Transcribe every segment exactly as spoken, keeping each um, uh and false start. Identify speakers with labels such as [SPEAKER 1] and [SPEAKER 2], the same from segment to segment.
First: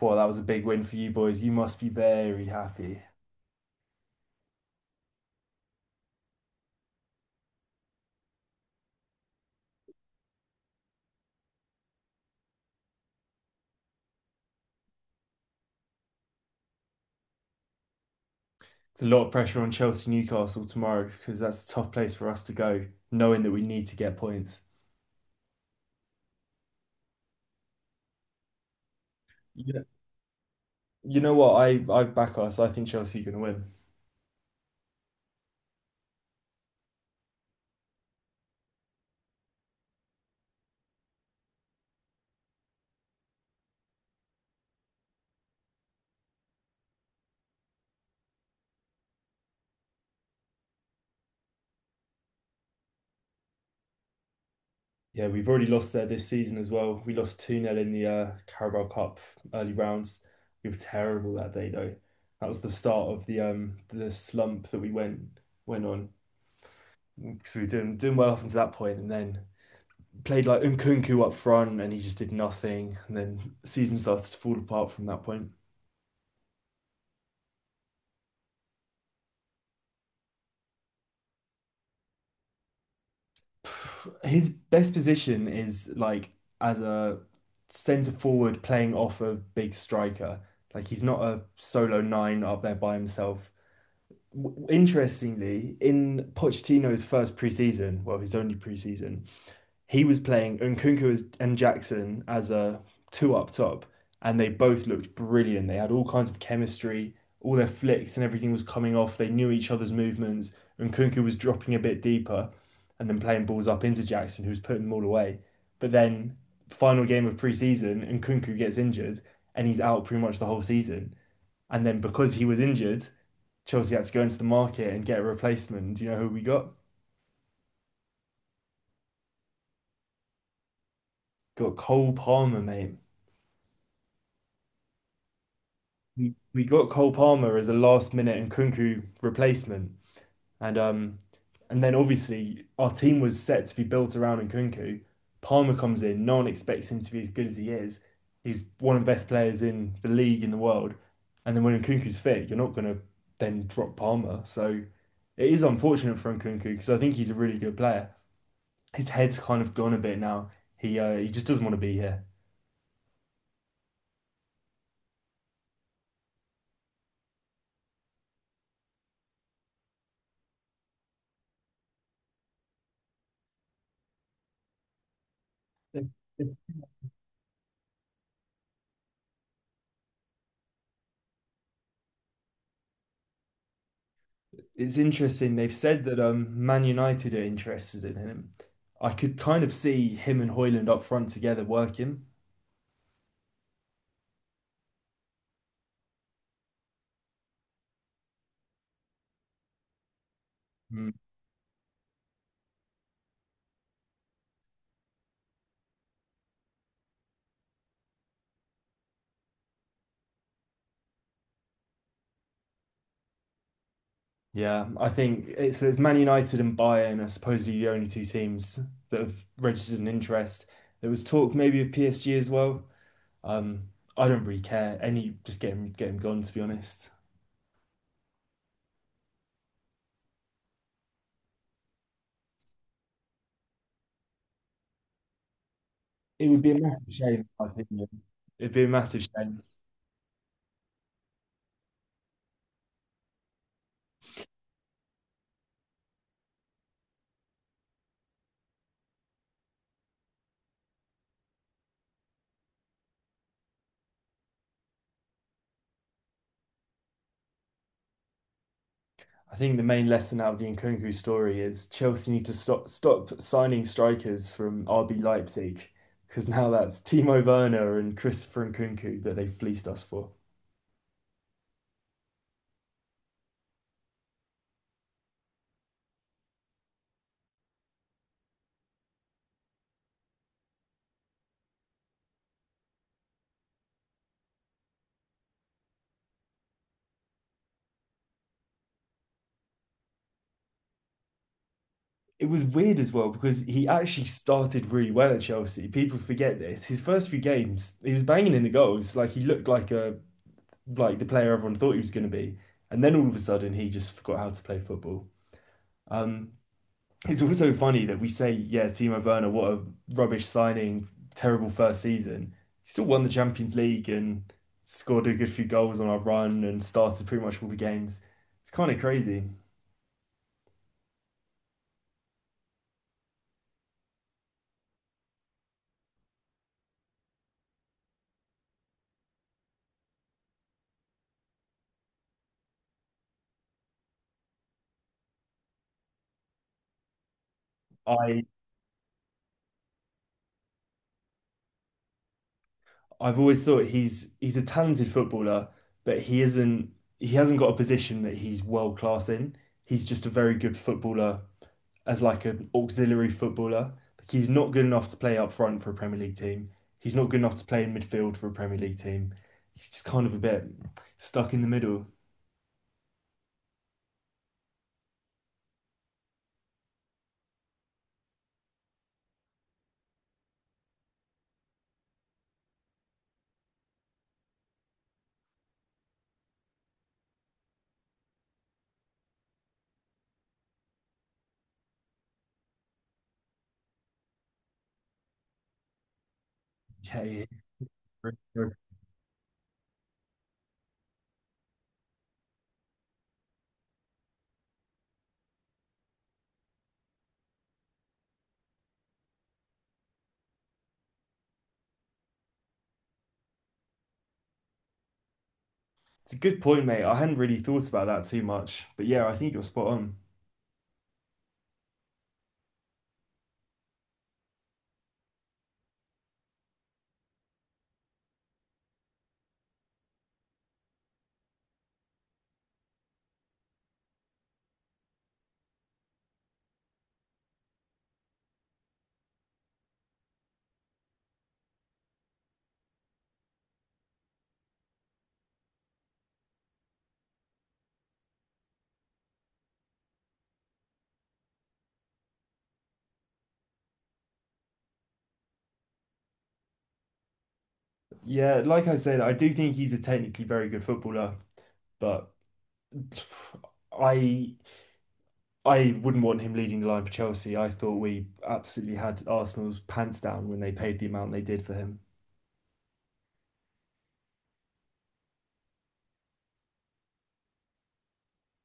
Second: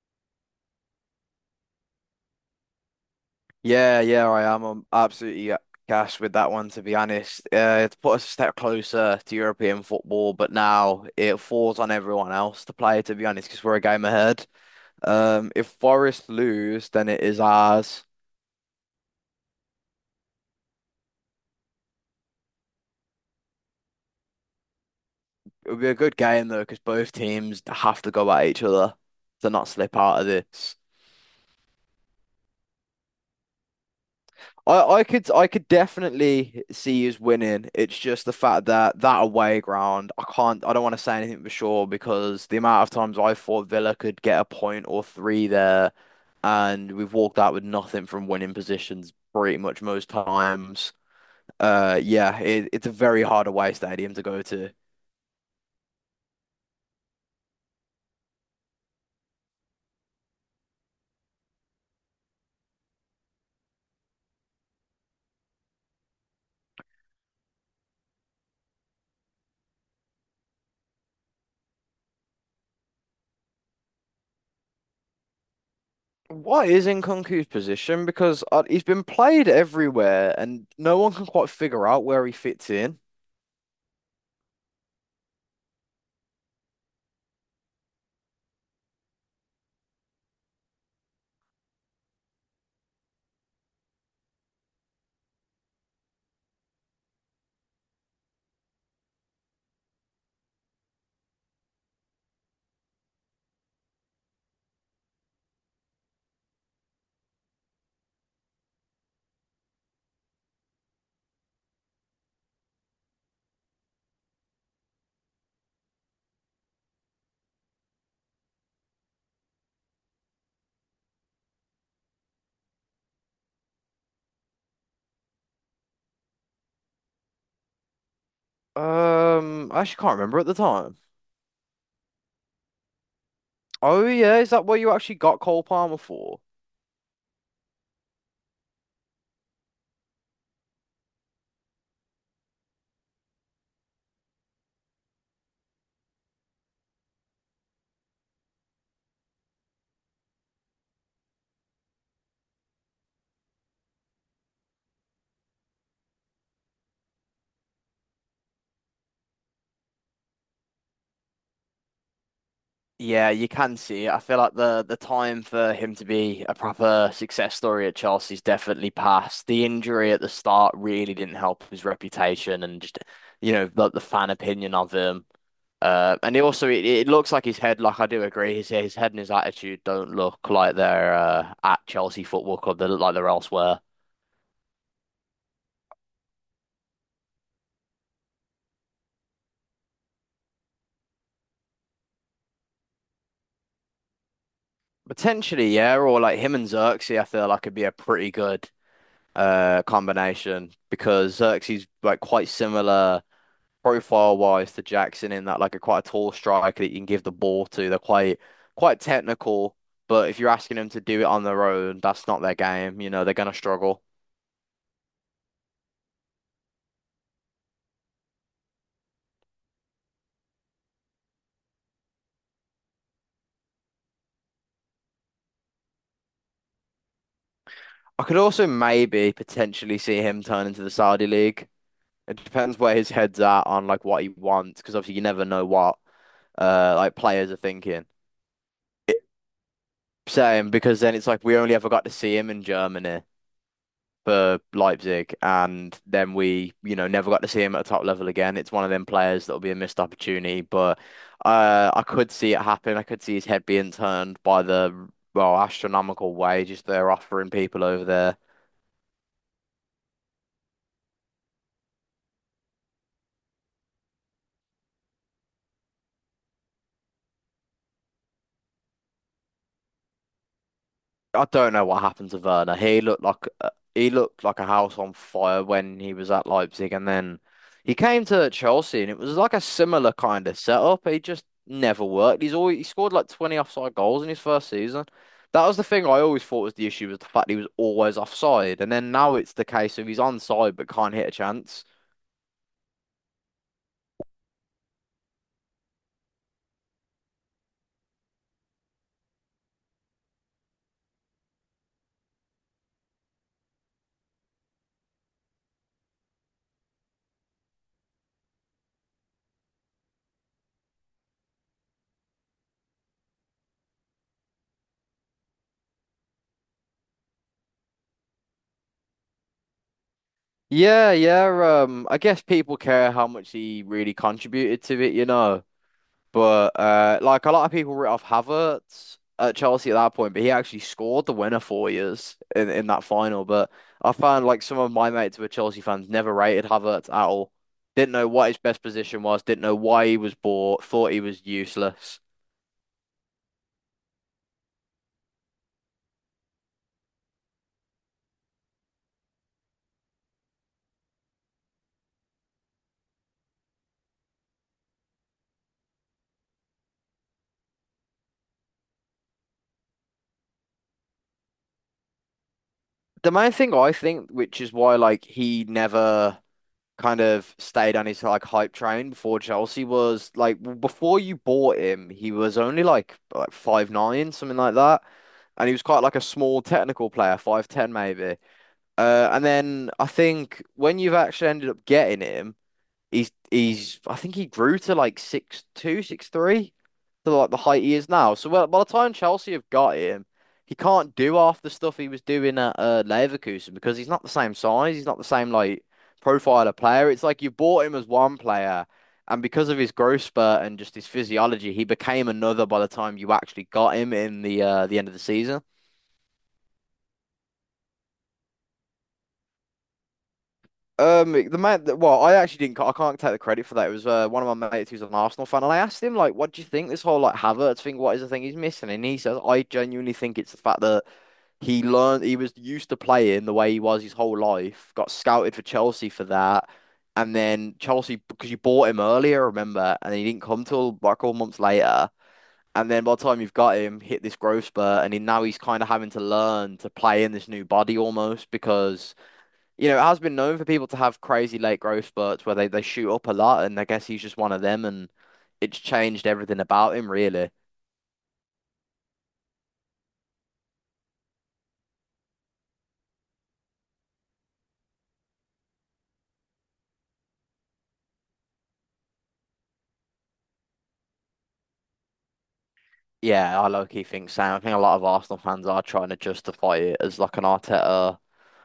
[SPEAKER 1] Well, that was a big win for you boys. You must be very happy.
[SPEAKER 2] Yeah, yeah, I am. I'm absolutely uh, gassed with that one, to be honest. Uh, it's put us a step closer to European football, but now it falls on everyone else to play, to be honest, because we're a game ahead. Um, if Forest lose, then it is ours.
[SPEAKER 1] It's a lot of pressure on Chelsea Newcastle tomorrow because that's a tough place for us to go, knowing that we need to get points.
[SPEAKER 2] It'll be a good game, though, because both teams have to go at each other to not
[SPEAKER 1] Yeah.
[SPEAKER 2] slip out of this.
[SPEAKER 1] You know what? I, I back us. I think Chelsea are going to win.
[SPEAKER 2] I, I could I could definitely see us winning. It's just the fact that that away ground, I can't I don't want to say anything for sure because the amount of times I thought Villa could get a point or three there, and we've walked out with nothing from winning positions pretty much most times. Uh, yeah, it, it's a very hard away stadium to go to.
[SPEAKER 1] Yeah, we've already lost there this season as well. We lost two nil in the uh, Carabao Cup early rounds. We were terrible that day, though. That was the start of the um the slump that we went went on because we were doing doing well up until that point, and then played like Nkunku up front and he just did nothing. And then the season started to fall apart from that point.
[SPEAKER 2] What is Nkunku's position? Because uh, he's been played everywhere, and no one can quite figure out where he fits in.
[SPEAKER 1] His best position is like as a centre forward playing off a big striker. Like he's not a solo nine up there by himself. Interestingly, in Pochettino's first preseason, well, his only preseason, he was playing Nkunku and Jackson as a two up top, and they both looked brilliant. They had all kinds of chemistry, all their flicks and everything was coming off. They knew each other's movements. Nkunku was dropping a bit deeper and then playing balls up into Jackson, who was putting them all away. But then, final game of preseason, Nkunku gets injured and he's out pretty much the whole season. And then, because he was injured, Chelsea had to go into the market and get a replacement. Do you know who we got?
[SPEAKER 2] Um, I actually can't remember at the time.
[SPEAKER 1] Got Cole Palmer, mate.
[SPEAKER 2] Oh yeah, is that what you actually got Cole Palmer
[SPEAKER 1] we
[SPEAKER 2] for?
[SPEAKER 1] we got Cole Palmer as a last minute and Kunku replacement, and um, and then obviously our team was set to be built around Nkunku. Palmer comes in, no one expects him to be as good as he is. He's one of the best players in the league in the world, and then when Nkunku's fit, you're not gonna then drop Palmer. So it is unfortunate for Nkunku because I think he's a really good player. His head's kind of gone a bit now. He uh, he just doesn't want to be here.
[SPEAKER 2] Yeah, you can see it. I feel like the the time for him to be a proper success story at Chelsea's definitely passed. The injury at the start really didn't help his reputation and just you know the, the fan opinion of him. Uh, and he
[SPEAKER 1] It's
[SPEAKER 2] also, it, it looks like his head. Like I do agree, his his head and his attitude don't look like they're uh, at Chelsea Football Club. They look like they're elsewhere.
[SPEAKER 1] It's interesting. They've said that um, Man United are interested in him. I could kind of see him and Hoyland up front together working.
[SPEAKER 2] Potentially, yeah, or like him and Xerxes, I feel like could be a pretty good uh combination,
[SPEAKER 1] Mm.
[SPEAKER 2] because Xerxes like quite similar profile wise to Jackson in that like a quite a tall striker that you can give the ball to. They're quite quite technical, but if you're asking them to do it on their own, that's not their game. You know, they're gonna struggle.
[SPEAKER 1] Yeah, I think it's, it's Man United and Bayern are supposedly the only two teams that have registered an interest. There was talk maybe of P S G as well. Um, I don't really care. Any, just get him, get him gone, to be honest.
[SPEAKER 2] I could also maybe potentially see him turn into the Saudi League. It depends where his head's at on like what he wants, because obviously you never know what
[SPEAKER 1] It would be a
[SPEAKER 2] uh
[SPEAKER 1] massive
[SPEAKER 2] like
[SPEAKER 1] shame, in
[SPEAKER 2] players are
[SPEAKER 1] my
[SPEAKER 2] thinking.
[SPEAKER 1] opinion. It'd be a massive
[SPEAKER 2] It-
[SPEAKER 1] shame.
[SPEAKER 2] Same, because then it's like we only ever got to see him in Germany, for Leipzig, and then we, you know, never got to see him at a top level again. It's one of them players that'll be a missed opportunity, but uh, I could see it happen. I could see his head being turned by the, well, astronomical wages they're offering people over there.
[SPEAKER 1] I think the main lesson out of the Nkunku story is Chelsea need to stop stop signing strikers from R B Leipzig because now that's Timo Werner and Christopher Nkunku that they fleeced us for.
[SPEAKER 2] I don't know what happened to Werner. He looked like uh, he looked like a house on fire when he was at Leipzig, and then he came to Chelsea, and it was like a similar kind of setup. He just never worked. He's always he scored like twenty offside goals in his first season. That was the thing I always thought was the issue, was the fact he was always offside, and then now it's the case of he's onside but can't hit a chance.
[SPEAKER 1] It was weird as well because he actually started really well at Chelsea. People forget this. His first few games, he was banging in the goals, like he looked like a like the player everyone thought he was going to be. And then all of a sudden, he just forgot how to play football. Um, It's also funny that we say, yeah, Timo Werner, what a rubbish signing, terrible first season. He still won the Champions League and scored a good few goals on our run and started pretty much all the games. It's kind of crazy.
[SPEAKER 2] Yeah, yeah. Um, I guess people care how much he really contributed to it, you know. But uh, like a lot of people wrote off Havertz at Chelsea at that point, but he actually scored the winner for years in, in that final. But I found like some of my mates who were Chelsea fans never rated Havertz at all. Didn't know
[SPEAKER 1] I
[SPEAKER 2] what his best position was, didn't know why he was bought, thought he was useless.
[SPEAKER 1] I've always thought he's he's a talented footballer, but he isn't he hasn't got a position that he's world class in. He's just a very good footballer as like an auxiliary footballer. Like he's not good enough to play up front for a Premier League team. He's not good enough to play in midfield for a Premier League team. He's just kind of a bit stuck in the middle.
[SPEAKER 2] The main thing I think, which is why like he never kind of stayed on his like hype train before Chelsea, was like before you bought him, he was only like like five nine, something like that. And he was quite like a small technical player, five ten maybe. Uh, and then I think when you've actually ended up getting him, he's he's I think he grew to like six two, six three,
[SPEAKER 1] Yeah,
[SPEAKER 2] to
[SPEAKER 1] yeah.
[SPEAKER 2] like the height he is now. So well, by the time Chelsea have got him, he can't do half the stuff he was doing at uh, Leverkusen, because he's not the same size. He's not the same like profile of player. It's like you bought him as one player, and because of his growth spurt and just his physiology, he became another by the time you actually got him in the uh, the end of the season.
[SPEAKER 1] It's a good point, mate. I hadn't really thought about that too much, but yeah, I think you're spot on.
[SPEAKER 2] Um, the man, that- well, I actually didn't. I can't take the credit for that. It was uh, one of my mates who's an Arsenal fan, and I asked him like, "What do you think this whole like Havertz thing? What is the thing he's missing?" And he says, "I genuinely think it's the fact that." He learned, he was used to playing the way he was his whole life, got scouted for Chelsea for that. And then Chelsea, because you bought him earlier, remember, and he didn't come till like all months later. And then by the time you've got him, hit this growth spurt, and he, now he's kind of having to learn to play in this new body almost because, you know, it has been known for people to have crazy late growth spurts where they, they shoot up a lot. And I guess he's just one of them, and it's changed everything about him, really.
[SPEAKER 1] Yeah, like I said, I do think he's a technically very good footballer, but I I wouldn't want him leading the line for Chelsea. I thought we absolutely had Arsenal's pants down when they paid the amount they did for him.
[SPEAKER 2] Yeah, I low-key think same. I think a lot of Arsenal fans are trying to justify it as like an Arteta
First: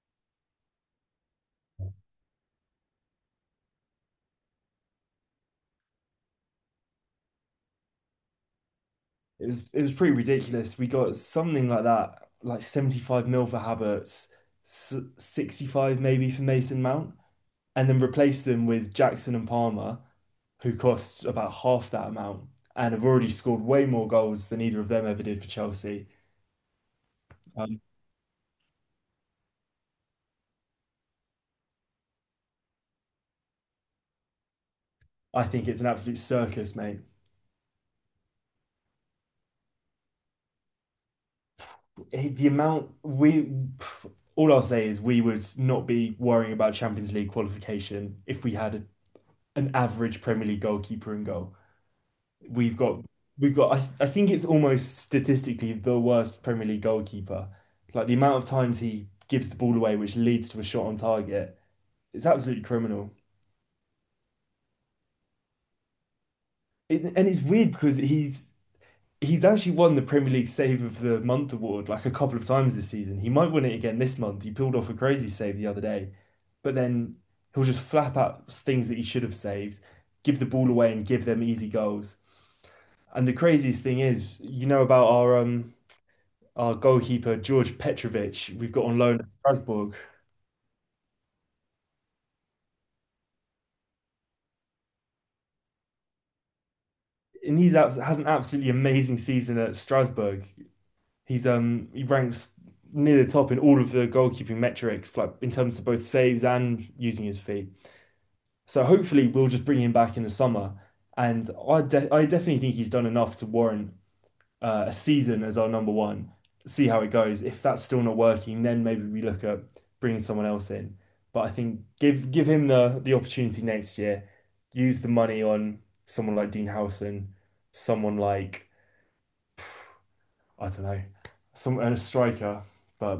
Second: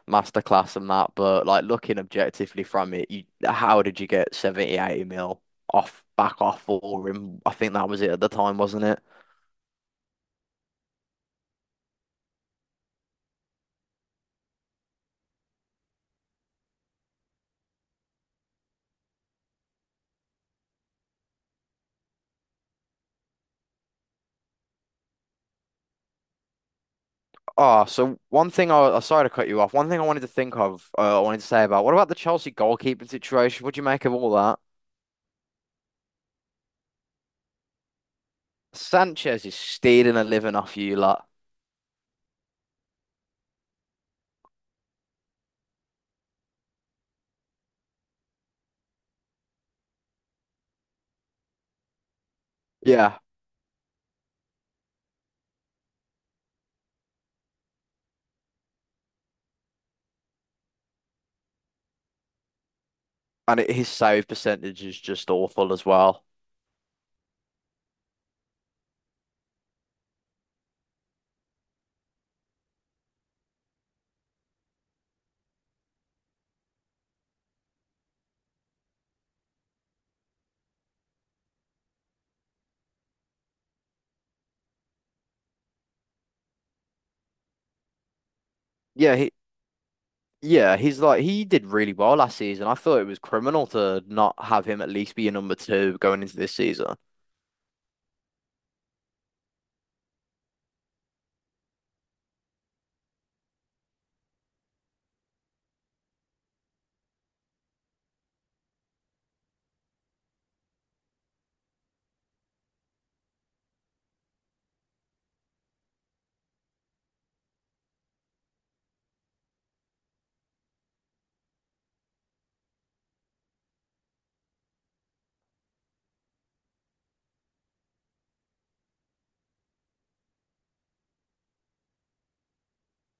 [SPEAKER 2] masterclass and that, but like looking objectively from it, you how did you get seventy, eighty mil off back off for him? I think that was it at the time, wasn't it?
[SPEAKER 1] It was it was pretty ridiculous. We got something like that, like seventy-five mil for Havertz, s- sixty-five maybe for Mason Mount, and then replaced them with Jackson and Palmer, who cost about half that amount and have already scored way more goals than either of them ever did for Chelsea. Um,
[SPEAKER 2] Oh, so one thing I, I sorry to cut you off. One thing I wanted to think of, uh, I wanted to say, about what about the Chelsea goalkeeping situation? What do you make of all that?
[SPEAKER 1] I think it's an absolute circus, mate.
[SPEAKER 2] Sanchez is stealing a living off you lot.
[SPEAKER 1] Eh, The amount we, pff, all I'll say is we would not be worrying about Champions League qualification if we had a, an average Premier League goalkeeper in goal. We've got
[SPEAKER 2] Yeah,
[SPEAKER 1] we've got I, th- I think it's almost statistically the worst Premier League goalkeeper. Like the amount of times he gives the ball away, which leads to a shot on target, it's absolutely criminal.
[SPEAKER 2] and it, his save percentage is just awful as well.
[SPEAKER 1] It, and it's weird because he's he's actually won the Premier League Save of the Month award like a couple of times this season. He might win it again this month. He pulled off a crazy save the other day, but then he'll just flap out things that he should have saved, give the ball away, and give them easy goals. And the craziest thing is, you know about our um our goalkeeper George Petrovic we've got on
[SPEAKER 2] Yeah,
[SPEAKER 1] loan at
[SPEAKER 2] he,
[SPEAKER 1] Strasbourg,
[SPEAKER 2] Yeah, he's like he did really well last season. I thought it was criminal to not have him at least be a number two going into this season.
[SPEAKER 1] and he's has an absolutely amazing season at Strasbourg. He's um he ranks near the top in all of the goalkeeping metrics, like in terms of both saves and using his feet. So hopefully we'll just bring him back in the summer, and I de- I definitely think he's done enough to warrant uh, a season as our number one, see how it goes. If that's still not working, then maybe we look at bringing someone else in. But I think give give him the the opportunity next year. Use the money on someone like Dean Howson, someone like I don't know, some and a striker. But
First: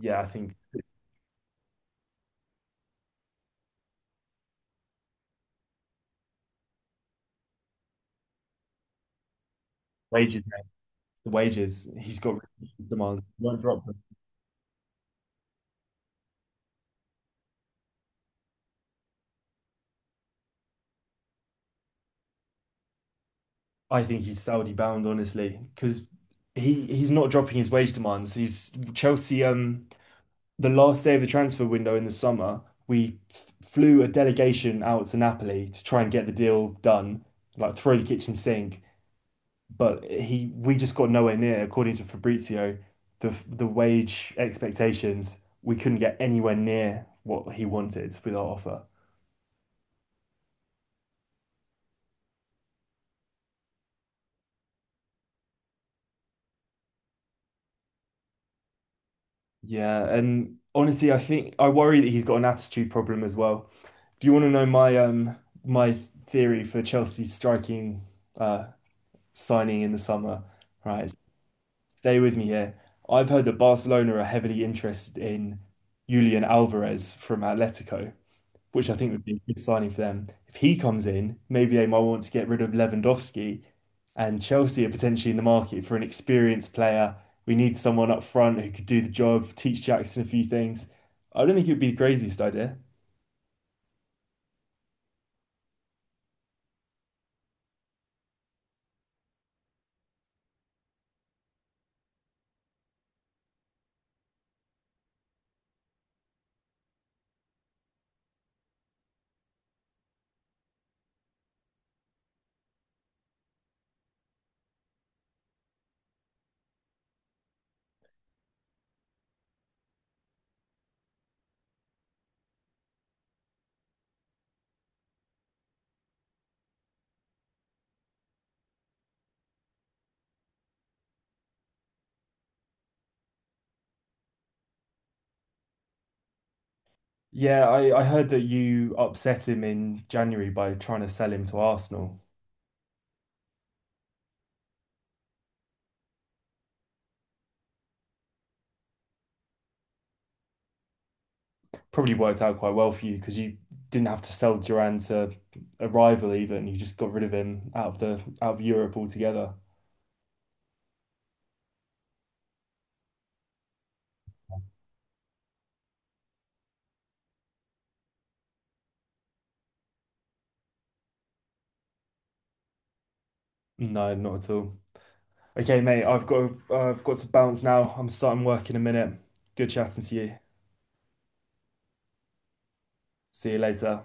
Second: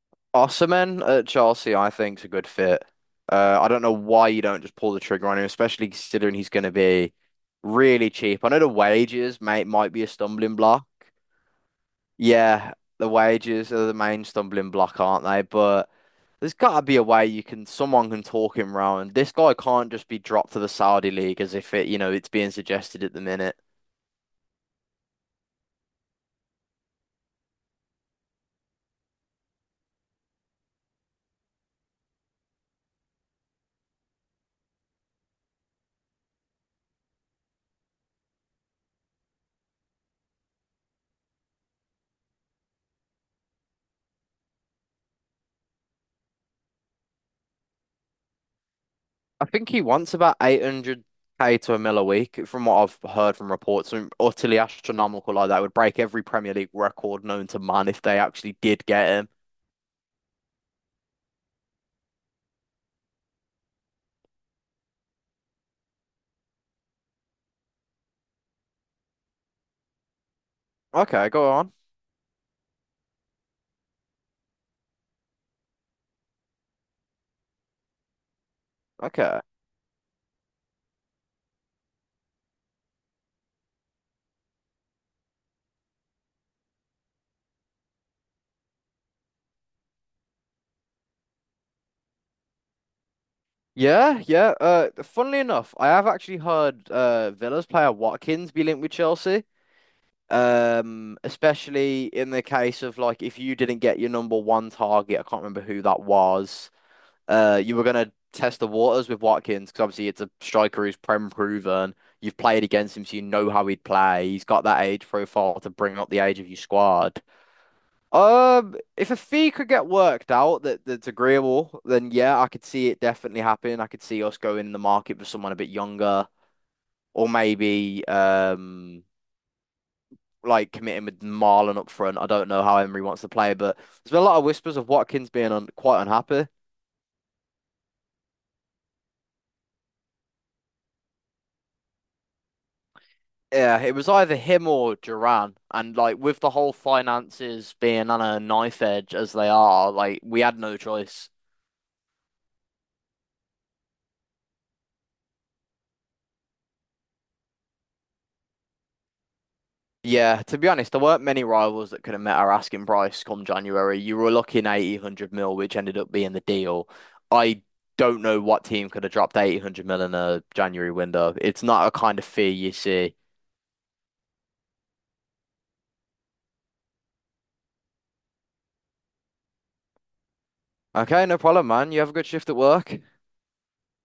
[SPEAKER 1] yeah, I think
[SPEAKER 2] Osimhen at Chelsea, I think's a good fit. Uh, I don't know why you don't just pull the trigger on him, especially considering he's going to be really cheap. I know the wages may might be a
[SPEAKER 1] wages,
[SPEAKER 2] stumbling block.
[SPEAKER 1] the wages. He's got
[SPEAKER 2] Yeah, the
[SPEAKER 1] demands. Won't
[SPEAKER 2] wages
[SPEAKER 1] drop
[SPEAKER 2] are the
[SPEAKER 1] them.
[SPEAKER 2] main stumbling block, aren't they? But there's got to be a way you can, someone can talk him round. This guy can't just be dropped to the Saudi league as if it, you know, it's being suggested at the minute.
[SPEAKER 1] I think he's Saudi bound, honestly, because he he's not dropping his wage demands. He's Chelsea. Um, the last day of the transfer window in the summer, we f- flew a delegation out to Napoli to try and get the deal done, like throw the kitchen sink. But he, we just got nowhere near, according to Fabrizio, the the wage expectations. We couldn't get anywhere near what he wanted with our offer.
[SPEAKER 2] I think he wants about eight hundred k to a mil a week, from what I've heard from reports. Something utterly astronomical like that. It would break every Premier League record known to man if they actually did get him.
[SPEAKER 1] Yeah, and honestly, I think I worry that he's got an attitude problem as well. Do you want to know my um my theory for Chelsea's striking uh signing in the summer? Right,
[SPEAKER 2] Okay, go on.
[SPEAKER 1] stay with me here. I've heard that Barcelona are heavily interested in Julian Alvarez from Atletico, which I think would be a
[SPEAKER 2] Okay.
[SPEAKER 1] good signing for them. If he comes in, maybe they might want to get rid of Lewandowski, and Chelsea are potentially in the market for an experienced player. We need someone up front who could do the job, teach Jackson a few things. I don't think it would be the craziest idea.
[SPEAKER 2] Yeah, yeah. Uh, funnily enough, I have actually heard uh Villa's player Watkins be linked with Chelsea. Um, especially in the case of like if you didn't get your number one target, I can't remember who that was. Uh, you were gonna test the waters with Watkins because obviously it's a striker who's prem proven. You've played against him, so you know how he'd play. He's got that age profile to bring up the age of your squad. Um, if a fee could get worked out that that's agreeable, then yeah, I could see it definitely happening. I could see us going in the market for someone a bit younger, or maybe um like committing with Marlon up front. I don't know how Emery wants to play, but there's been a lot of whispers of Watkins being un quite unhappy.
[SPEAKER 1] Yeah, I, I heard that you upset him in January by trying to sell him to Arsenal.
[SPEAKER 2] Yeah, it was either him or Duran, and like with the whole finances being on a knife edge as they are, like we had no choice.
[SPEAKER 1] Probably worked out quite well for you because you didn't have to sell Duran to a rival even. You just got rid of him out of the out of Europe altogether.
[SPEAKER 2] Yeah, to be honest, there weren't many rivals that could have met our asking price come January. You were looking eighty, a hundred mil, which ended up being the deal. I don't know what team could have dropped eighty, one hundred mil in a January window. It's not a kind of fee you see.
[SPEAKER 1] No, not at all. Okay, mate, I've got uh, I've got to bounce now. I'm starting work in a minute. Good chatting to you.
[SPEAKER 2] Okay, no problem, man. You have a good shift at work.
[SPEAKER 1] See you later.